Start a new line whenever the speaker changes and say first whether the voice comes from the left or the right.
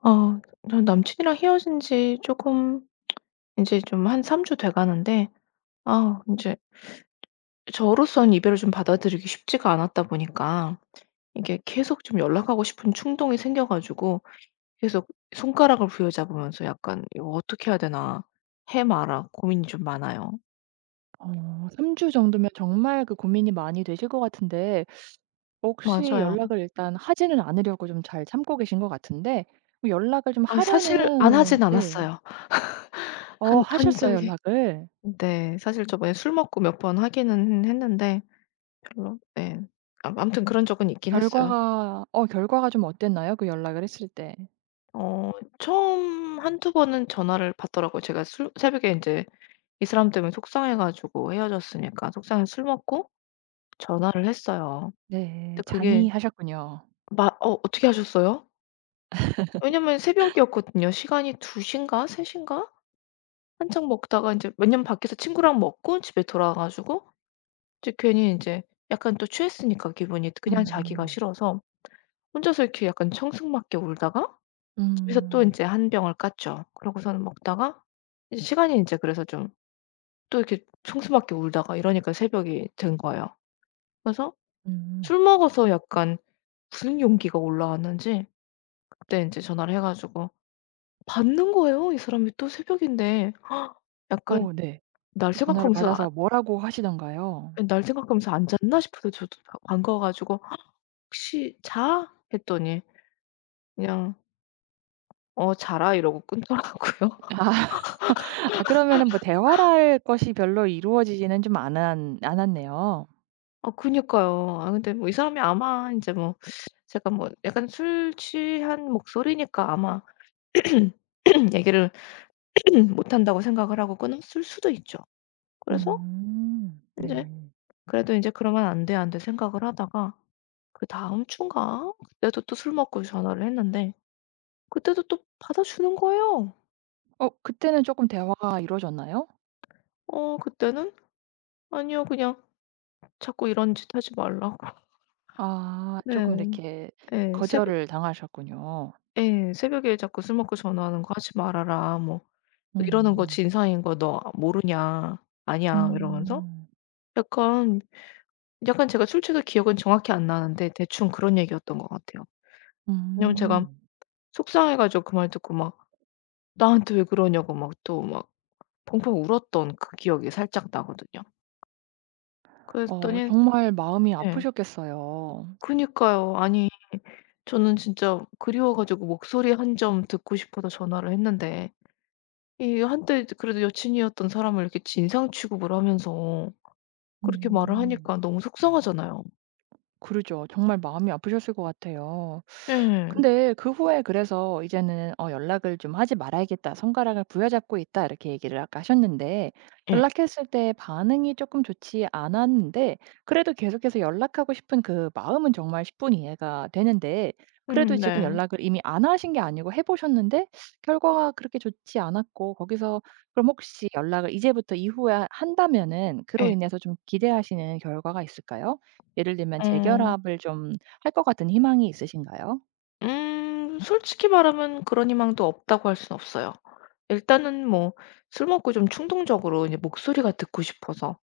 left: 아 전 남친이랑 헤어진 지 조금 이제 좀 한 3주 돼 가는데 아 인제 저로서는 이별을 좀 받아들이기 쉽지가 않았다 보니까 이게 계속 좀 연락하고 싶은 충동이 생겨 가지고 계속 손가락을 부여잡으면서 약간 '이거 어떻게 해야 되나. 해 마라.' 고민이 좀 많아요.
right: 어 3주 주 정도면 정말 그 고민이 많이 되실 것 같은데, 혹시
left: 맞아요.
right: 연락을 일단 하지는 않으려고 좀 잘 참고 계신 것 같은데. 뭐, 연락을 좀
left: 아, 사실 안
right: 하려는.
left: 하진
right: 네.
left: 않았어요.
right: 어,
left: 한 한
right: 하셨어요
left: 적이
right: 연락을?
left: 네. 사실 저번에 술 먹고 몇 번 하기는 했는데 별로. 네. 아, 아무튼 그런 적은 있긴 했어요.
right: 결과가 좀 어땠나요? 그 연락을 했을 때?
left: 어 처음 한두 번은 전화를 받더라고요. 제가 술 새벽에 이제 이 사람 때문에 속상해 가지고 헤어졌으니까 속상해서 술 먹고 전화를 했어요.
right: 네.
left: 근데 그게
right: 잔이하셨군요.
left: 마 "어 어떻게 하셨어요?" 왜냐면 새벽이었거든요. 시간이 2시 시인가 3시 시인가, 한창 먹다가 이제, 왜냐면 밖에서 친구랑 먹고 집에 돌아와 가지고 이제 괜히 이제 약간 또 취했으니까 기분이 그냥 자기가
right: 음음.
left: 싫어서 혼자서 이렇게 약간 청승맞게 울다가 집에서 또 이
right: 음.
left: 제 한 병을 깠죠. 그러고서는 먹다가 이제 시간이 이제 그래서 좀 또 이렇게 청수밖에 울다가 이러니까 새벽이 된 거예요. 그래서
right: 음.
left: 술 먹어서 약간 무슨 용기가 올라왔는지 그때 인제 전화를 해 가지고 받는 거예요. 이 사람이 또 새벽인데 약간
right: 오, 네.
left: 날
right: 그 전화를
left: 생각하면서
right: 받아서 뭐라고 하시던가요?
left: 예 날 생각하면서 안 잤나 싶어서 저도 바 반가워 가지고 "혹시 자?" 했더니 그냥 "어 자라." 이러고 끊더라고요.
right: 아. 아, 그러면은 뭐 대화를 할 것이 별로 이루어지지는 좀 않았네요.
left: 아, 그니까요. 아, 근데 뭐 이 사람이 아마 인제 뭐 제가 뭐 약간 술 취한 목소리니까 아마 얘기를 못한다고 생각을 하고 끊었을 수도 있죠. 그래서 인제
right: 네.
left: 그래도 인제 '그러면 안 돼, 안 돼.' 생각을 하다가, 그다음 주인가 그때도 또 술 먹고 전화를 했는데 그때도 또 받아주는 거예요.
right: 어, 그때는 쪼끔 대화가 이루어졌나요?
left: 어 그때는 "아니요. 그냥 자꾸 이런 짓 하지 말라고."
right: 아, 쪼끔
left: 네.
right: 이렇게
left: 예. 새벽.
right: 거절을 당하셨군요.
left: 예. "새벽에 자꾸 술 먹고 전화하는 거 하지 말아라." 뭐 "이러는 거
right: 음.
left: 진상인 거 너 모르냐?" "아니야." 이러면서
right: 음.
left: 약간, 약간 제가 술 취해서 기억은 정확히 안 나는데 대충 그런 얘기였던 것 같아요. 왜냐면 제가
right: 음.
left: 속상해 가지고 그 말 듣고 막 나한테 왜 그러냐고 막 또 막 펑펑 울었던 그 기억이 살짝 나거든요.
right: 어,
left: 그랬더니,
right: 정말 마음이
left: 예.
right: 아프셨겠어요.
left: 그니까요. 아니, 저는 진짜 그리워 가지고 목소리 한 점 듣고 싶어서 전화를 했는데 이 한때 그래도 여친이었던 사람을 이렇게 진상 취급을 하면서 그렇게 말을
right: 음.
left: 하니까 너무 속상하잖아요.
right: 그러죠. 정말 마음이 아프셨을 것 같아요.
left: 예.
right: 근데 그 후에, 그래서 이제는 "어, 연락을 좀 하지 말아야겠다. 손가락을 부여잡고 있다." 이렇게 얘기를 아까 하셨는데,
left: 예.
right: 연락했을 때 반응이 조금 좋지 않았는데, 그래도 계속해서 연락하고 싶은 그 마음은 정말 10분 분이 이해가 되는데, 그래도 지금
left: 네.
right: 연락을 이미 안 하신 게 아니고 해 보셨는데 결과가 그렇게 좋지 않았고, 거기서 그럼 혹시 연락을 이제부터 이후에 한다면은 그로
left: 예.
right: 인해서 좀 기대하시는 결과가 있을까요? 예를 들면
left: 어.
right: 재결합을 좀 할 것 같은 희망이 있으신가요?
left: 음, 솔직히 말하면 그런 희망도 없다고 할 순 없어요. 일단은 뭐 술 먹고 좀 충동적으로 이제 목소리가 듣고 싶어서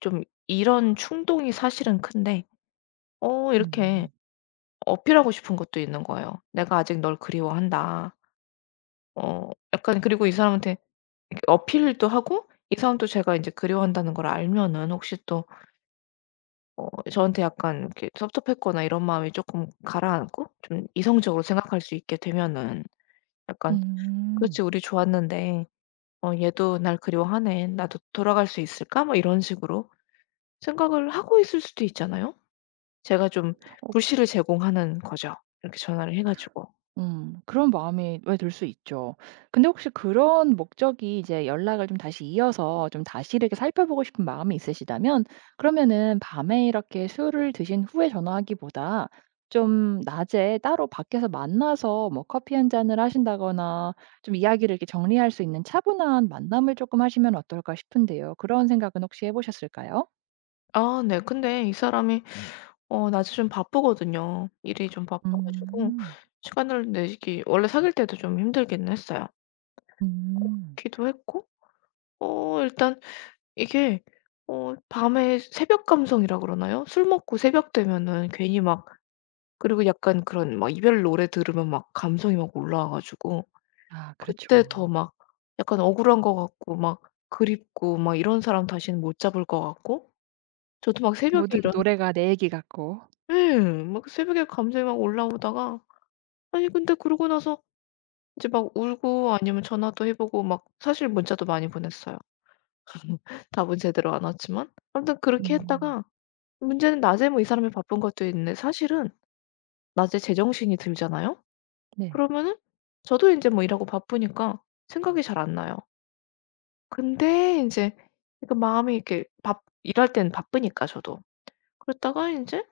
left: 좀, 이런 충동이 사실은 큰데 이렇게
right: 음.
left: 어필하고 싶은 것도 있는 거예요. "내가 아직 널 그리워한다." 어, 약간 그리고 이 사람한테 이렇게 어필도 하고 이 사람도 제가 이제 그리워한다는 걸 알면은 혹시 또 어, 저한테 약간 이렇게 섭섭했거나 이런 마음이 조금 가라앉고 좀 이성적으로 생각할 수 있게 되면은 약간
right: 음.
left: 그렇지. 우리 좋았는데 어, '얘도 날 그리워하네. 나도 돌아갈 수 있을까?' 뭐 이런 식으로 생각을 하고 있을 수도 있잖아요. 제가 좀
right: 어.
left: 불씨를 제공하는 거죠. 이렇게 전화를 해 가지고.
right: 음. 그런 마음이 왜 들 수 있죠. 근데 혹시 그런 목적이 이제 연락을 좀 다시 이어서 좀 다시 이렇게 살펴보고 싶은 마음이 있으시다면, 그러면은 밤에 이렇게 술을 드신 후에 전화하기보다 좀 낮에 따로 밖에서 만나서 뭐 커피 한 잔을 하신다거나 좀 이야기를 이렇게 정리할 수 있는 차분한 만남을 쪼끔 하시면 어떨까 싶은데요. 그런 생각은 혹시 해 보셨을까요?
left: 아 네. 근데 이 사람이 어 낮에 좀 바쁘거든요. 일이 좀 바빠 가지고
right: 음.
left: 시간을 내기 원래 사귈 때도 좀 힘들긴 했어요.
right: 음.
left: 기도 했고 어 일단 이게 어 밤에 새벽 감성이라 그러나요? 술 먹고 새벽 되면은 괜히 막, 그리고 약간 그런 막 이별 노래 들으면 막 감성이 막 올라와 가지고
right: 아, 그렇죠.
left: 그때 더 막 약간 억울한 것 같고 막 그립고 막 이런 사람 다시는 못 잡을 것 같고 저도 막 새벽에
right: 모든
left: 이런,
right: 노래가 내 얘기 같고.
left: 예. 막 새벽에 감성이 막 올라오다가, 아니 근데 그러고 나서 이제 막 울고 아니면 전화도 해 보고 막 사실 문자도 많이 보냈어요. 답은 제대로 안 왔지만. 아무튼 그렇게
right: 음.
left: 했다가 문제는 낮에 뭐 이 사람이 바쁜 것도 있는데 사실은 낮에 제정신이 들잖아요?
right: 네.
left: 그러면은 저도 인제 뭐 일하고 바쁘니까 생각이 잘 안 나요. 근데 인제 그러니까 마음이 이렇게 밥 일할 땐 바쁘니까 저도. 그러다가 인제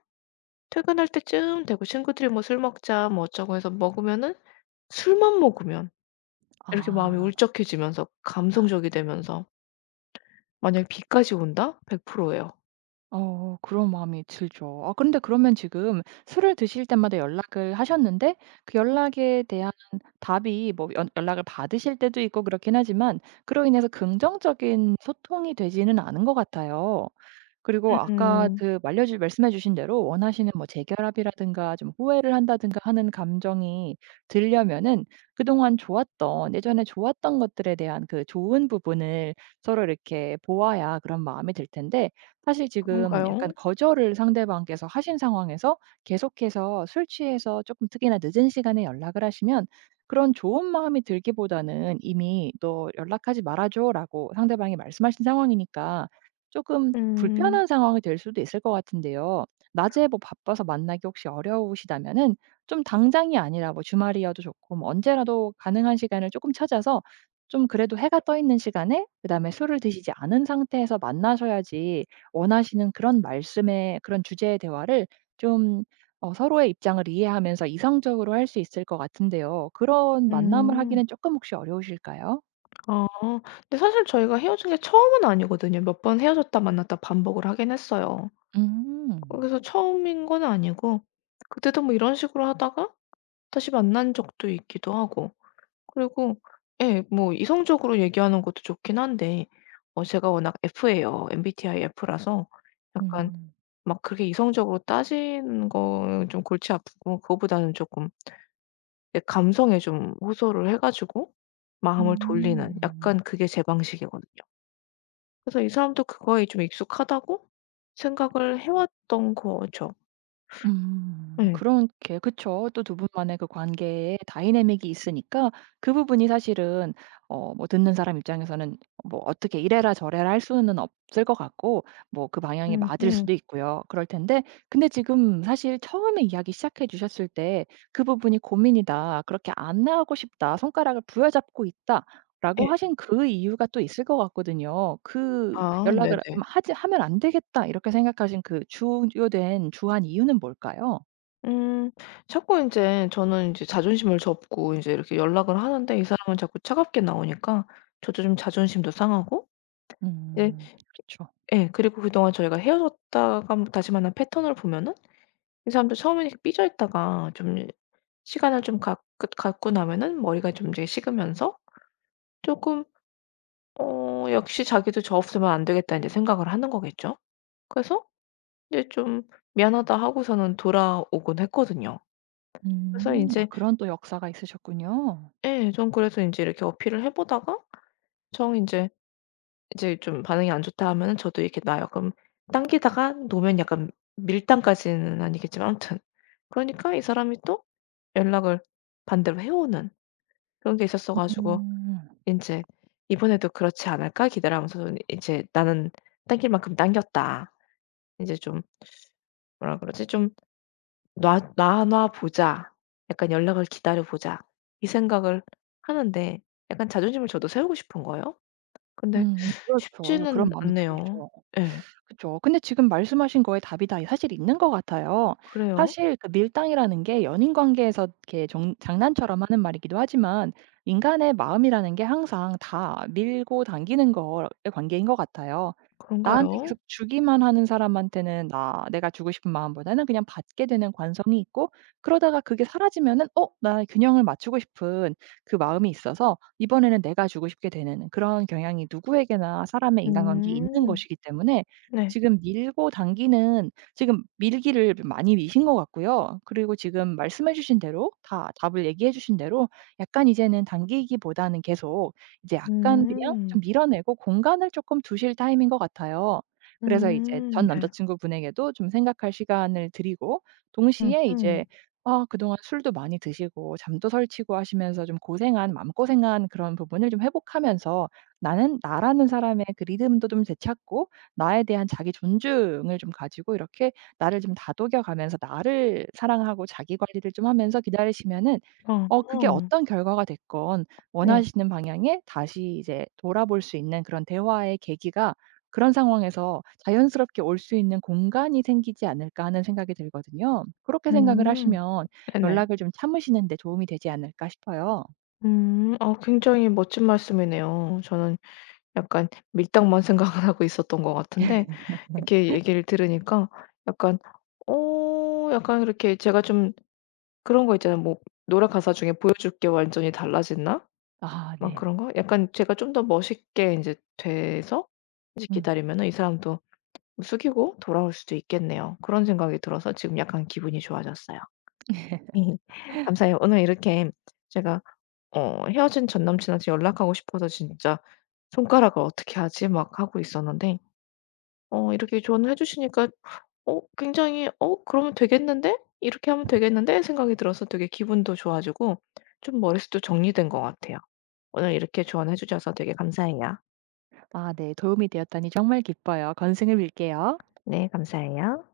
left: 퇴근할 때쯤 되고 친구들이 뭐 "술 먹자." 뭐 어쩌고 해서 먹으면은 술만 먹으면 이렇게 마음이
right: 아.
left: 울적해지면서 감성적이 되면서 만약에 비까지 온다? 100% 예요.
right: 어, 그런 마음이 들죠. 아, 근데 그러면 지금 술을 드실 때마다 연락을 하셨는데, 그 연락에 대한 답이, 뭐 연 연락을 받으실 때도 있고 그렇긴 하지만 그로 인해서 긍정적인 소통이 되지는 않은 것 같아요. 그리고 아까
left: 음.
right: 그 말려주 말씀해 주신 대로 원하시는 뭐 재결합이라든가 좀 후회를 한다든가 하는 감정이 들려면은 그동안 좋았던, 예전에 좋았던 것들에 대한 그 좋은 부분을 서로 이렇게 보아야 그런 마음이 들 텐데, 사실 지금 약간
left: 그런가요?
right: 거절을 상대방께서 하신 상황에서 계속해서 술 취해서 조금 특히나 늦은 시간에 연락을 하시면 그런 좋은 마음이 들기보다는, 이미 "너 연락하지 말아줘."라고 상대방이 말씀하신 상황이니까 조금 불편한
left: 음.
right: 상황이 될 수도 있을 것 같은데요. 낮에 뭐 바빠서 만나기 혹시 어려우시다면은 좀 당장이 아니라 뭐 주말이어도 좋고 뭐 언제라도 가능한 시간을 조금 찾아서 좀, 그래도 해가 떠 있는 시간에 그다음에 술을 드시지 않은 상태에서 만나셔야지 원하시는 그런 말씀의 그런 주제의 대화를 좀, 서로의 입장을 이해하면서 이성적으로 할 수 있을 것 같은데요. 그런 만남을 하기는
left: 음.
right: 조금 혹시 어려우실까요?
left: 아. 근데 사실 저희가 헤어진 게 처음은 아니거든요. 몇 번 헤어졌다 만났다 반복을 하긴 했어요. 어
right: 음.
left: 그래서 처음인 건 아니고 그때도 뭐 이런 식으로 하다가 다시 만난 적도 있기도 하고. 그리고 예 뭐 이성적으로 얘기하는 것도 좋긴 한데 어 제가 워낙 F예요. MBTI F라서 약간
right: 음.
left: 막 그렇게 이성적으로 따지는 거는 좀 골치 아프고 그거보다는 조금 내 감성에 좀 호소를 해 가지고 마음을 돌리는,
right: 음.
left: 약간 그게 제 방식이거든요. 그래서 이 사람도 그거에 좀 익숙하다고 생각을 해 왔던 거죠.
right: 음.
left: 예.
right: 그렇게, 그쵸. 또 두 분만의 그 관계에 다이내믹이 있으니까 그 부분이 사실은, 뭐 듣는 사람 입장에서는 뭐 어떻게 이래라 저래라 할 수는 없을 것 같고 뭐 그 방향이 맞을
left: 음음.
right: 수도 있고요. 그럴 텐데, 근데 지금 사실 처음에 이야기 시작해 주셨을 때, "그 부분이 고민이다. 그렇게 안 나가고 싶다. 손가락을 부여잡고 있다.
left: 예.
right: 라고 하신 그 이유가 또 있을 것 같거든요. 그
left: 아
right: 연락을 좀
left: 네네.
right: 하지, 하면 안 되겠다, 이렇게 생각하신 그 주요된 주한 이유는 뭘까요?
left: 음, 자꾸 인제 저는 인제 자존심을 접고 인제 이렇게 연락을 하는데 이 사람은 자꾸 차갑게 나오니까 저도 좀 자존심도 상하고. 예.
right: 음. 그렇죠.
left: 예 그리고 그동안 저희가 헤어졌다가 뭐 다시 만난 패턴을 보면은 이 사람도 처음에는 이렇게 삐져 있다가 좀 시간을 좀 갖 갖 갖고 나면은 머리가 좀 이제 식으면서 쪼끔 어 역시 자기도 '저 없으면 안 되겠다.' 인제 생각을 하는 거겠죠. 그래서 이제 좀 미안하다 하고서는 돌아오곤 했거든요. 그래서
right: 음. 아,
left: 인제,
right: 그런 또 역사가 있으셨군요.
left: 예. 전 그래서 인제 이렇게 어필을 해 보다가 정 인제 이제 좀 반응이 안 좋다 하면은 저도 이렇게 나 그럼 당기다가 놓으면 약간 밀당까지는 아니겠지만 아무튼 그러니까 이 사람이 또 연락을 반대로 해 오는 그런 게 있었어 가지고
right: 음.
left: 인제 '이번에도 그렇지 않을까?' 기대하면서 저는 이제 '나는 당길 만큼 당겼다. 인제 좀 뭐라 그러지? 좀 놔 보자. 약간 연락을 기다려 보자.' 이 생각을 하는데 약간 자존심을 저도 세우고 싶은 거예요. 근데
right: 그렇죠. 아,
left: 쉽지는
right: 그런 마음이
left: 않네요.
right: 들죠.
left: 예.
right: 그죠, 근데 지금 말씀하신 거에 답이 다 사실 있는 것 같아요.
left: 그래요?
right: 사실 그 밀당이라는 게 연인 관계에서 이렇게 정 장난처럼 하는 말이기도 하지만, 인간의 마음이라는 게 항상 다 밀고 당기는 거의 관계인 것 같아요. 나한테
left: 그런가요?
right: 계속 주기만 하는 사람한테는, 나 내가 주고 싶은 마음보다는 그냥 받게 되는 관성이 있고, 그러다가 그게 사라지면은, "어, 나 균형을 맞추고 싶은 그 마음이 있어서 이번에는 내가 주고 싶게 되는" 그런 경향이 누구에게나 사람의 인간관계에 있는
left: 음.
right: 것이기 때문에,
left: 네.
right: 지금 밀고 당기는, 지금 밀기를 많이 미신 것 같고요. 그리고 지금 말씀해 주신 대로, 다 답을 얘기해 주신 대로 약간 이제는 당기기보다는 계속 이제 약간 그냥 좀
left: 음.
right: 밀어내고 공간을 조금 두실 타임인 것 같아요. 그래서 이제 전
left: 음. 네.
right: 남자친구분에게도 좀 생각할 시간을 드리고 동시에 이제,
left: 음음.
right: 아, 그동안 술도 많이 드시고 잠도 설치고 하시면서 좀 고생한 마음고생한 그런 부분을 좀 회복하면서 나는 나라는 사람의 그 리듬도 좀 되찾고, 나에 대한 자기 존중을 좀 가지고, 이렇게 나를 좀 다독여 가면서 나를 사랑하고 자기 관리를 좀 하면서 기다리시면은, 그게
left: 어어.
right: 어떤 결과가 됐건
left: 네.
right: 원하시는 방향에 다시 이제 돌아볼 수 있는 그런 대화의 계기가, 그런 상황에서 "자연스럽게 올 수 있는 공간이 생기지 않을까." 하는 생각이 들거든요. 그렇게 생각을
left: 음.
right: 하시면
left: 네네.
right: 연락을 좀 참으시는 데 도움이 되지 않을까 싶어요.
left: 음. 어 굉장히 멋진 말씀이네요. 저는 약간 밀당만 생각을 하고 있었던 것 같은데 이렇게 얘기를 들으니까 약간, 어 약간 이렇게 제가 좀, 그런 거 있잖아요. 뭐 노래 가사 중에 '보여줄 게 완전히 달라졌나?'
right: 아,
left: 막
right: 네.
left: 그런 거? 약간 제가 좀 더 멋있게 인제 돼서 이제
right: 음.
left: 기다리면은 이 사람도 뭐 숙이고 돌아올 수도 있겠네요. 그런 생각이 들어서 지금 약간 기분이 좋아졌어요. 감사해요. 오늘 이렇게 제가 어 헤어진 전 남친한테 연락하고 싶어서 진짜 손가락을 어떻게 하지 막 하고 있었는데 어 이렇게 조언해 주시니까 어 굉장히 '어 그러면 되겠는데? 이렇게 하면 되겠는데?' 생각이 들어서 되게 기분도 좋아지고 좀 머릿속도 정리된 것 같아요. 오늘 이렇게 조언해 주셔서 되게 감사해요.
right: 아, 네. 도움이 되었다니 정말 기뻐요. 건승을 빌게요.
left: 네, 감사해요.